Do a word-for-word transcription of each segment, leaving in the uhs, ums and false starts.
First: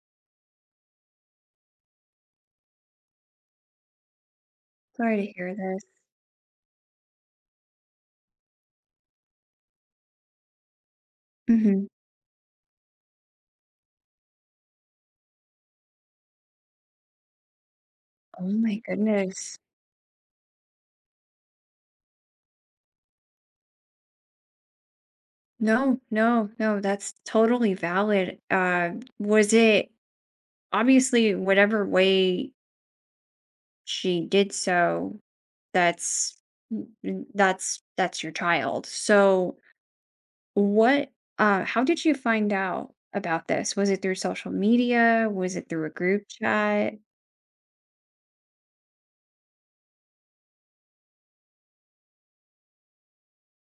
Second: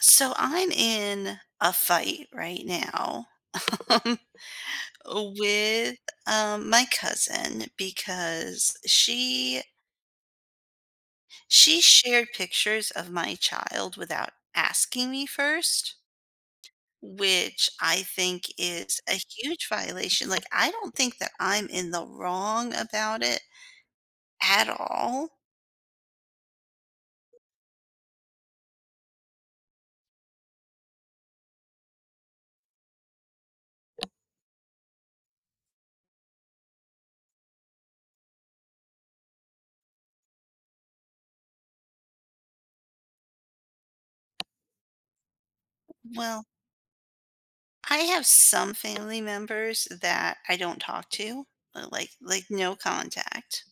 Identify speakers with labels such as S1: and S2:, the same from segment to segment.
S1: So I'm in a fight right now. um,
S2: Sorry to hear this.
S1: with um, my cousin because she she
S2: Mhm.
S1: shared pictures of my child without asking me first, which I think
S2: Oh my
S1: is a
S2: goodness.
S1: huge violation. Like I don't think that I'm in the wrong about it at all.
S2: No, no, no, that's totally valid. Uh, was it obviously whatever way she did so, that's n- that's that's your child. So what uh how did you find out about this? Was it through social media? Was it through a group
S1: Well,
S2: chat?
S1: I have some family members that I don't talk to, uh, like like no contact.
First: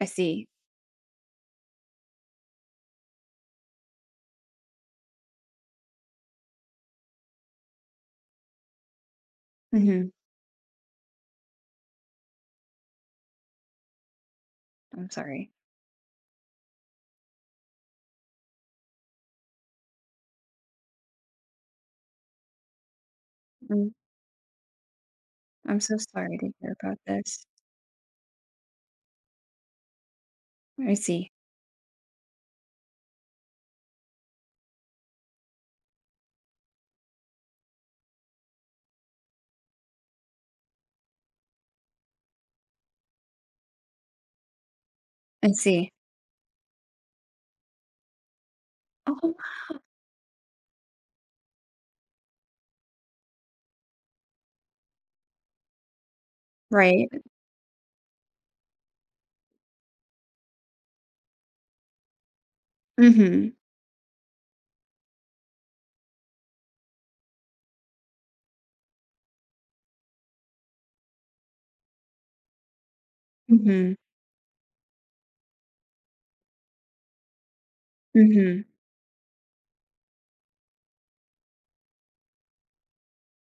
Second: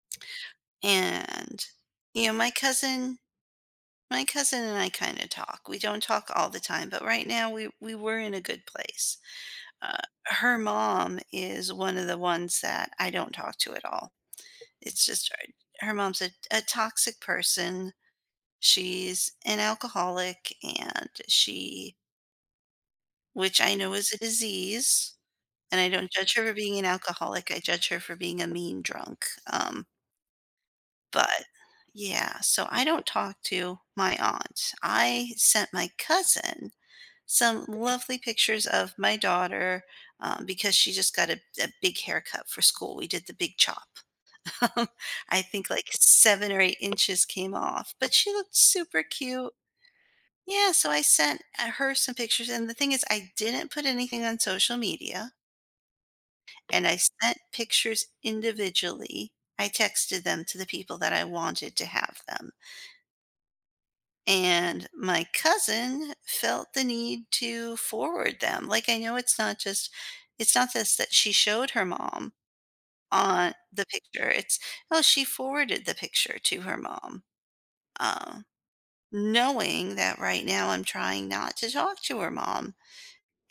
S2: I see.
S1: And, you know, my cousin my cousin and I kinda talk. We don't talk all the time, but right now we we were in a good place. Uh,
S2: Hmm.
S1: Her mom is one of the ones that I don't talk to at all. It's
S2: I'm
S1: just
S2: sorry.
S1: her her mom's a a toxic person. She's an alcoholic and she which I know
S2: Mm,
S1: is a disease,
S2: I'm
S1: and I
S2: so
S1: don't judge
S2: sorry
S1: her
S2: to
S1: for
S2: hear
S1: being an
S2: about this.
S1: alcoholic, I judge her for being a mean drunk. Um
S2: I see.
S1: But yeah, so I don't talk to my aunt. I sent my cousin some lovely pictures of my daughter, um, because she just got a a big haircut for school. We did the big chop. Um, I
S2: I
S1: think like
S2: see.
S1: seven or eight inches came off, but she looked super
S2: Oh,
S1: cute. Yeah, so I sent, uh, her some pictures, and the thing is I didn't put anything on social media, and I
S2: right.
S1: sent pictures individually. I texted them to the people that I wanted to have them.
S2: Mhm.
S1: And my cousin felt the need to forward them. Like, I know it's not just it's not this that she showed her mom on the
S2: Mhm.
S1: picture. It's, oh, she forwarded the picture to her mom. Um,
S2: Mhm.
S1: knowing that right now I'm trying not to talk to her mom.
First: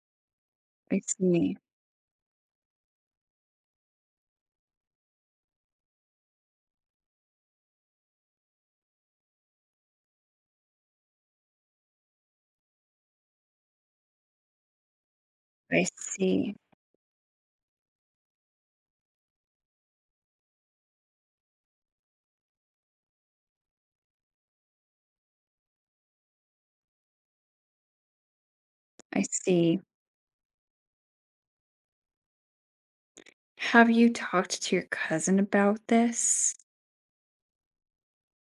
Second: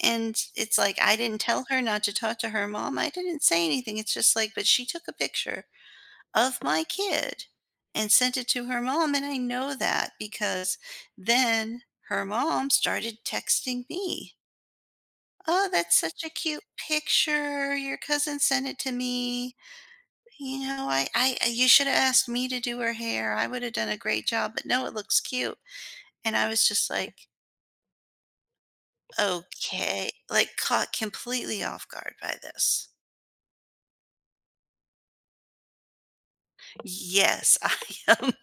S1: And it's
S2: I
S1: like I didn't
S2: see.
S1: tell her not to talk to her mom. I didn't say anything. It's just like, but she took a picture of my kid and sent it to her mom. And I know that because then her mom started texting me. Oh,
S2: I
S1: that's such a
S2: see.
S1: cute picture. Your cousin sent it to me. You know, I, I, I- you should have asked me to do her hair. I would have done a great job, but no, it looks cute. And I was just like,
S2: I see.
S1: okay, like caught completely off guard by this.
S2: Have you talked to your cousin about this?
S1: Yes, I um,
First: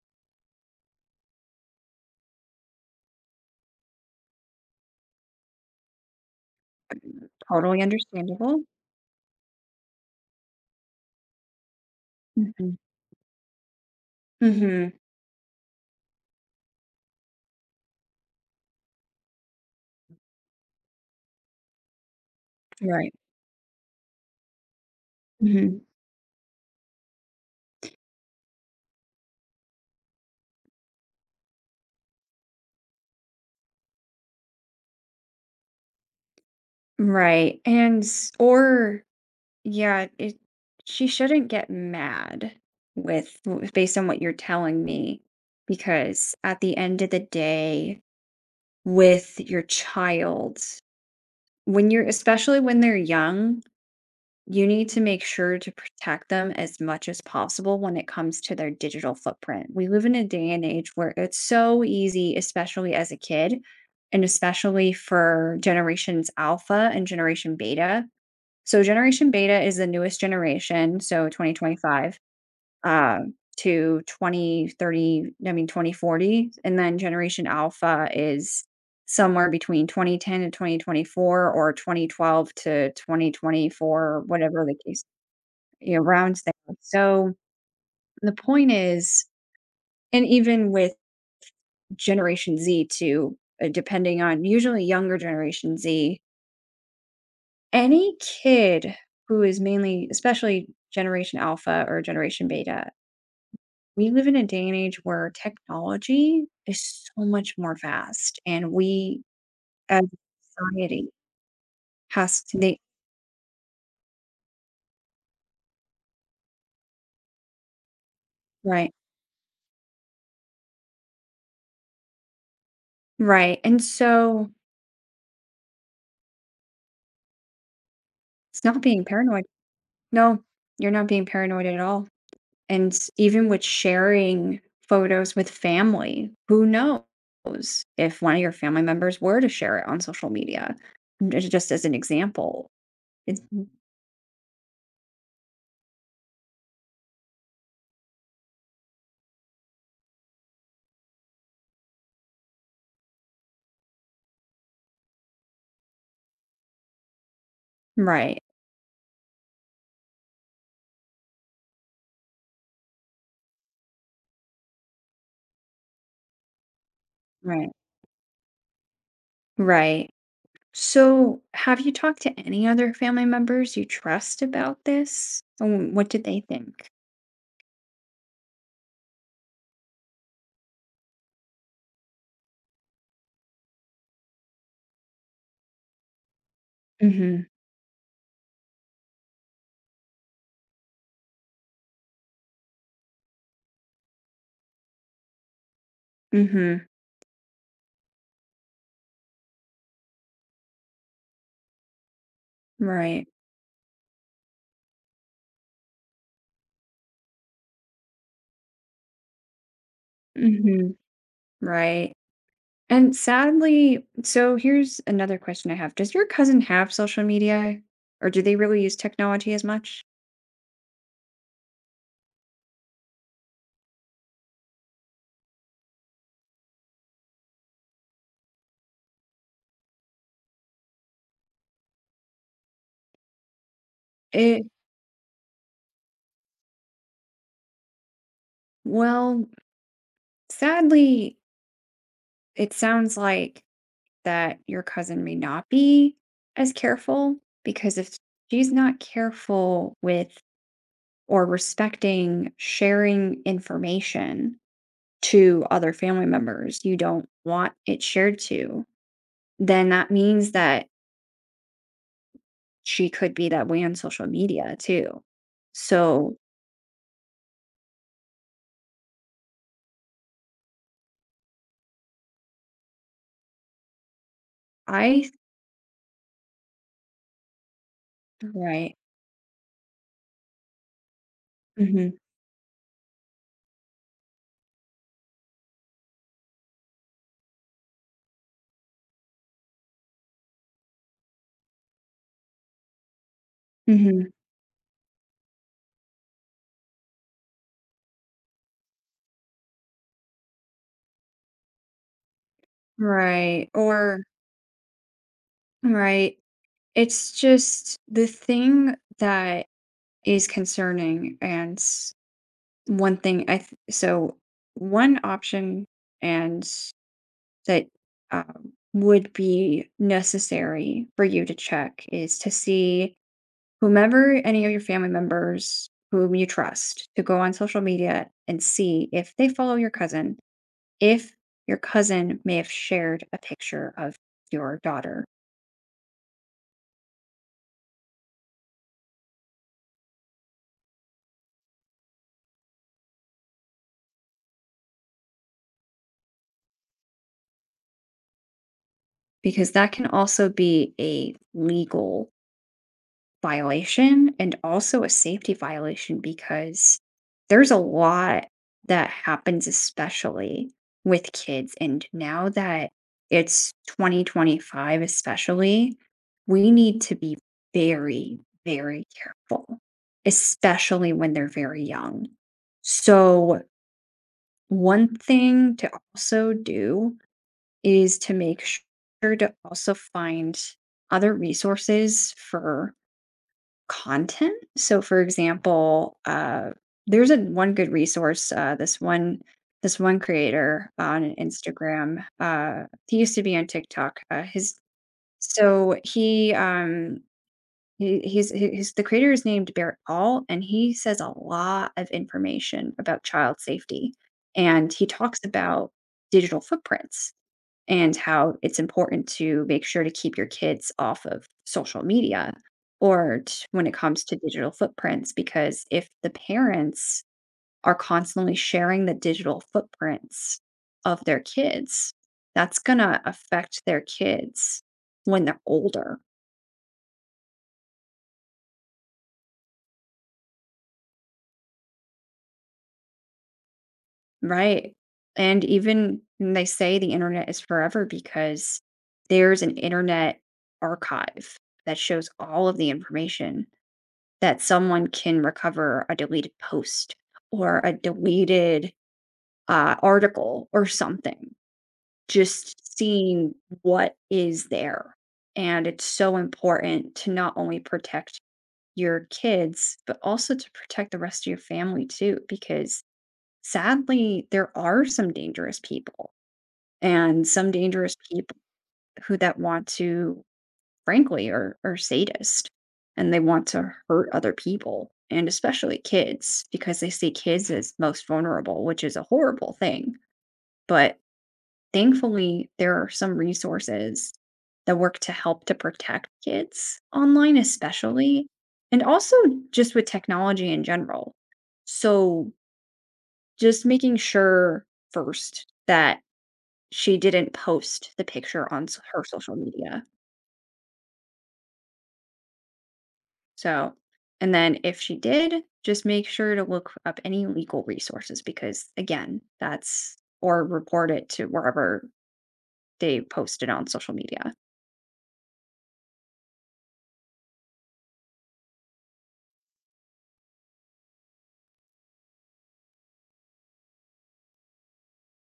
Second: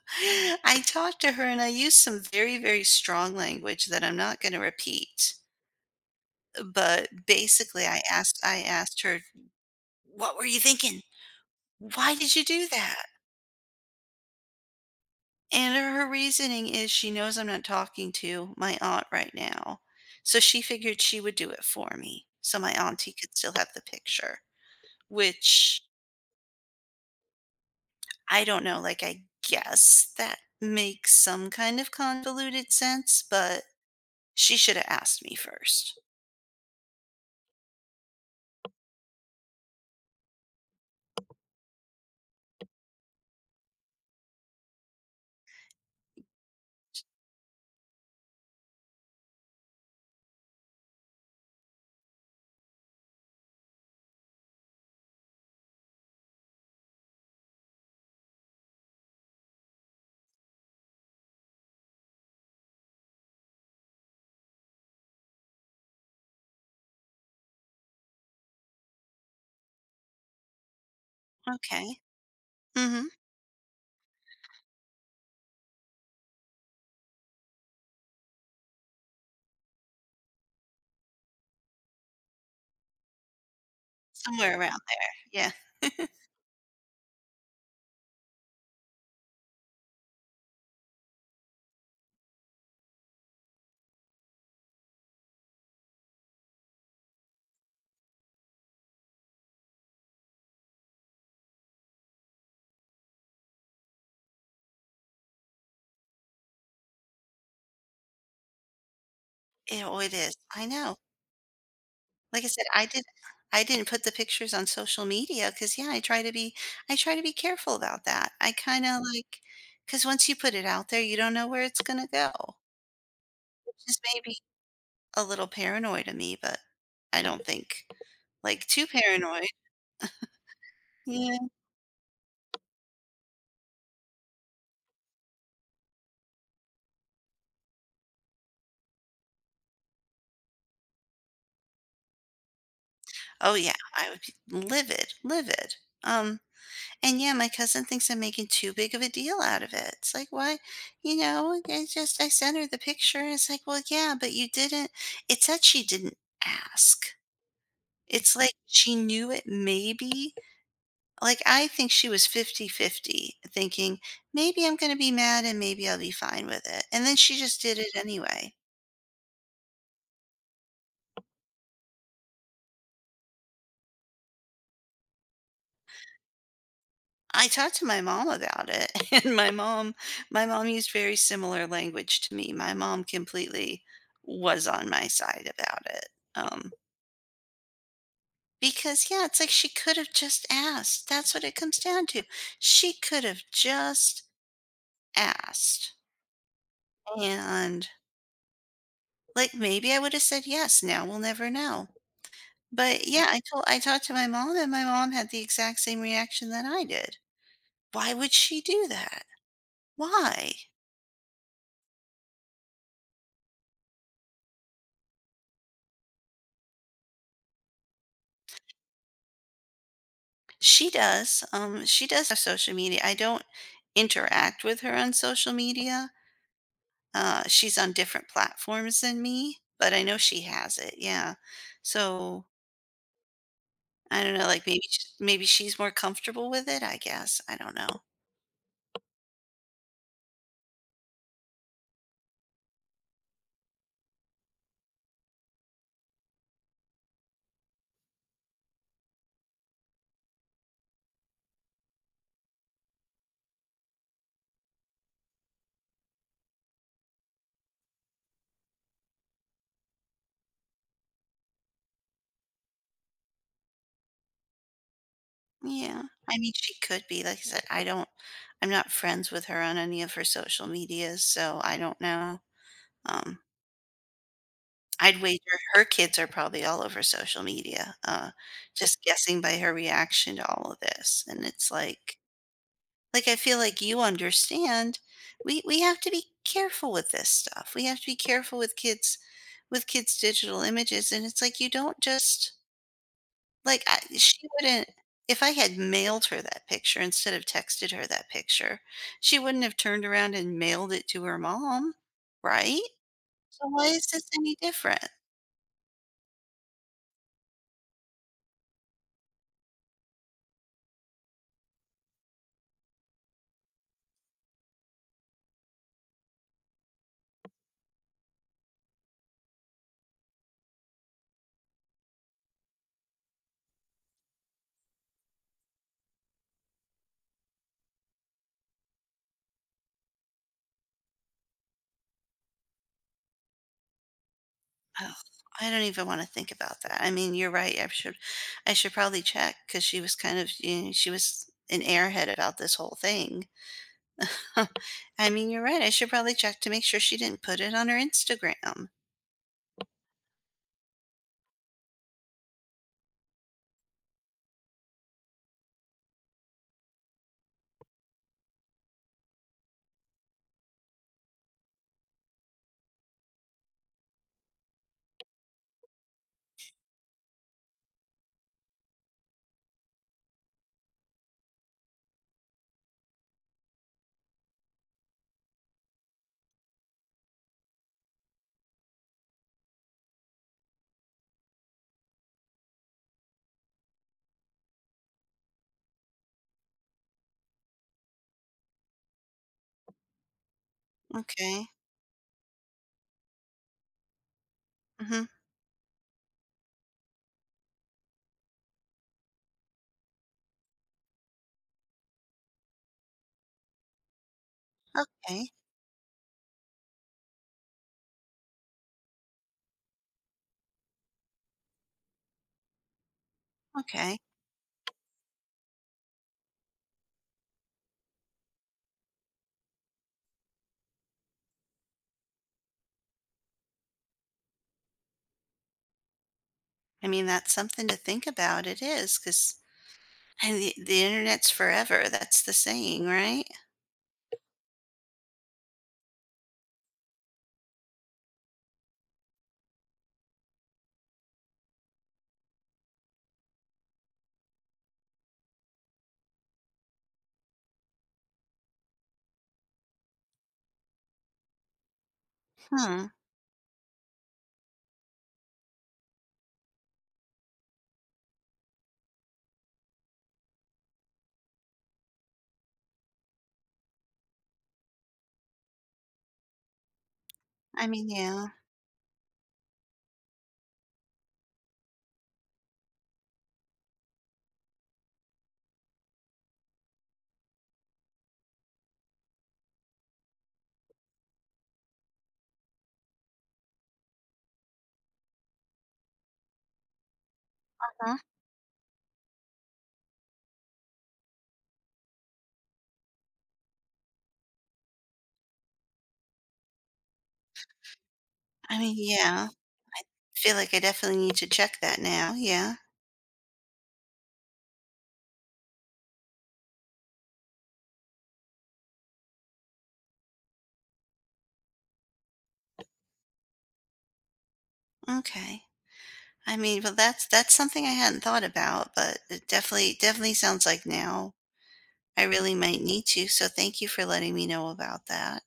S1: I talked to her and I used some very, very strong language that I'm not gonna repeat, but
S2: Totally
S1: basically I asked
S2: understandable.
S1: I asked her, "What were you thinking? Why did you do
S2: Mhm.
S1: that?"
S2: Mhm.
S1: And her reasoning is she knows I'm not talking to my aunt right now, so she figured she would do it for me, so my auntie
S2: Right.
S1: could still have the picture,
S2: Mhm.
S1: which I don't know, like, I guess that makes some kind of convoluted sense, but she shoulda asked me first.
S2: Right. And s- or yeah, it she shouldn't get mad with w- based on what you're telling me, because at the end of the day, with your child, when you're, especially when they're young, you need to make sure to protect them as much as possible when it comes to their digital footprint. We live in a day and age where it's so easy, especially as a kid, and especially for generations alpha and generation beta. So, generation beta is the newest generation, so
S1: Okay.
S2: twenty twenty-five
S1: Mm. Mhm.
S2: uh, to twenty thirty, I mean, twenty forty. And then generation alpha is somewhere between twenty ten to twenty twenty-four or twenty twelve to twenty twenty-four,
S1: Somewhere
S2: whatever the
S1: around
S2: case,
S1: there, yeah.
S2: you know, around there. So the point is, and even with Generation Z too, uh, depending on, usually younger Generation Z, any kid who is mainly, especially Generation Alpha or Generation Beta, we live in a day and age where technology is so much more fast, and we
S1: It, oh,
S2: as
S1: it is.
S2: a
S1: I know.
S2: society has
S1: Like I
S2: to
S1: said,
S2: they
S1: I did I didn't put the pictures on social media because, yeah, I try to be I try to be careful about that. I
S2: right,
S1: kinda, like like, because once you put it out there, you don't know where it's gonna go,
S2: right,
S1: which
S2: and
S1: is maybe
S2: so
S1: a little paranoid of me, but I don't think,
S2: it's
S1: like,
S2: not
S1: too
S2: being paranoid.
S1: paranoid.
S2: No, you're not being
S1: Yeah.
S2: paranoid at all. And even with sharing photos with family, who knows if one of your family members were to share it on social media? Ju- Just as an example. It's,
S1: Oh, yeah, I would be livid, livid. Um And yeah, my cousin thinks I'm making too big of a deal out of it. It's like, why, you know, I just, I sent her the picture. And it's like, well, yeah, but you didn't. It's that she didn't ask. It's
S2: right,
S1: like she knew it maybe. Like, I think she was fifty-fifty thinking maybe I'm going to be mad and maybe I'll be fine with it. And then she just
S2: right,
S1: did it anyway.
S2: right. So, have you talked to any other family members you trust about this? And what did they think?
S1: I talked to my mom about it, and my mom, my mom used very similar language to me. My mom completely was on my side about it. Um,
S2: Mm-hmm.
S1: Because, yeah, it's like she could have just asked. That's what it comes down to. She could have just asked.
S2: Mm-hmm.
S1: And like maybe I would have said yes. Now we'll never know. But yeah,
S2: Right.
S1: I told I talked to my mom and my mom had the exact same reaction that I did. Why would she do that? Why?
S2: Mm-hmm. Right. And sadly, so here's another question I have. Does your cousin have social media, or do they really use technology as much?
S1: She does. Um she does have social media. I don't interact with her on social media. Uh she's on different platforms than me, but I know she has it. Yeah. So I don't know,
S2: It,
S1: like, maybe sh maybe she's more comfortable with it, I guess, I don't know.
S2: well, sadly, it sounds like that your cousin may not be as careful, because if she's not careful with or respecting sharing information to other family members you don't want it shared to, then that means that she could be that way on social media too.
S1: Yeah,
S2: So
S1: I mean, she could be, like I said, I don't I'm not friends with her on any of her social medias, so I don't know. Um, I'd
S2: I
S1: wager her kids are probably all over social media, uh,
S2: right.
S1: just guessing by her reaction to all of this, and it's like
S2: Hmm.
S1: like, I feel like you understand, we we have to be careful with this stuff, we have to be careful with kids with kids' digital images, and it's like you don't just like, I
S2: Hmm.
S1: she wouldn't if I had mailed her that picture instead of texted her that picture, she wouldn't have turned around and mailed it to her mom, right? So
S2: Right.
S1: why is
S2: Or
S1: this any different?
S2: right. It's just the thing that is concerning and s- one thing I th- so one option, and that um, would be necessary for you to check is to see whomever, any of your family members whom you trust, to go on social media and see if they follow your cousin, if your cousin may have shared a picture of your
S1: Ugh,
S2: daughter,
S1: I don't even wanna think about that. I mean, you're right, I should I should probably check because she was kind of, you know, she was an airhead about this whole thing. I mean, you're right, I should probably check to make sure she didn't put it on her Instagram.
S2: because that can also be a legal violation and also a safety violation, because there's a lot that happens, especially with kids. And now that it's twenty twenty-five, especially, we need to be very, very careful, especially when they're very young. So, one thing to also do is to make sure to also find other resources for content. So, for example, uh, there's a one good resource. Uh, this one, this one creator on
S1: Okay.
S2: Instagram. Uh, he used to be on TikTok. Uh, his
S1: Mm-hmm. Okay.
S2: so he um he, he's he- he's the creator is named Barrett Paul, and he says a lot of information about child safety, and he talks about digital footprints and how it's important to make sure to keep your kids off of social media, or t- when it
S1: Okay.
S2: comes to digital footprints. Because if the parents are constantly sharing the digital footprints of their kids, that's going to affect their kids when they're older,
S1: I mean, that's something to think about. It is, 'cause and the the internet's forever. That's the saying, right?
S2: right? And even when they say the internet is forever, because there's an internet archive that shows all of the information, that someone can recover a deleted post or a deleted uh, article or something, just
S1: Hmm.
S2: seeing what is there. And it's so important to not only protect your kids, but also to protect the rest of your family too, because sadly, there are some dangerous people, and some
S1: I mean,
S2: dangerous
S1: yeah.
S2: people who that want to, frankly, are are sadist, and they want to hurt other people, and especially kids, because they see kids as most vulnerable, which is a horrible thing. But thankfully, there are some resources that work to help to protect kids online,
S1: Uh-huh.
S2: especially, and also just with technology in general. So, just making sure first that she didn't post the picture
S1: I
S2: on
S1: mean,
S2: s- her
S1: yeah.
S2: social media.
S1: Feel like I definitely need to check that now. Yeah.
S2: So, and then if she did, just make sure to look up any legal resources, because, again, that's or report it to wherever they post it on social media.
S1: Okay. I mean, well, that's that's something I hadn't thought about, but it definitely definitely sounds like now I really might need to. So thank you for letting me know about that.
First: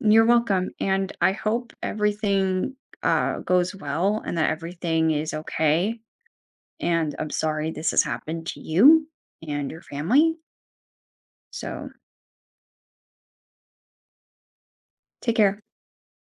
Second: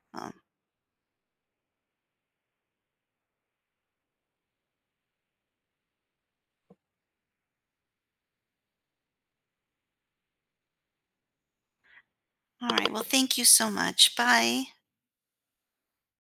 S2: You're
S1: Um,
S2: welcome. And I hope everything uh, goes well and that everything is okay. And I'm sorry this has happened to you and your family. So,
S1: all right. Well, thank you so much. Bye.
S2: take care.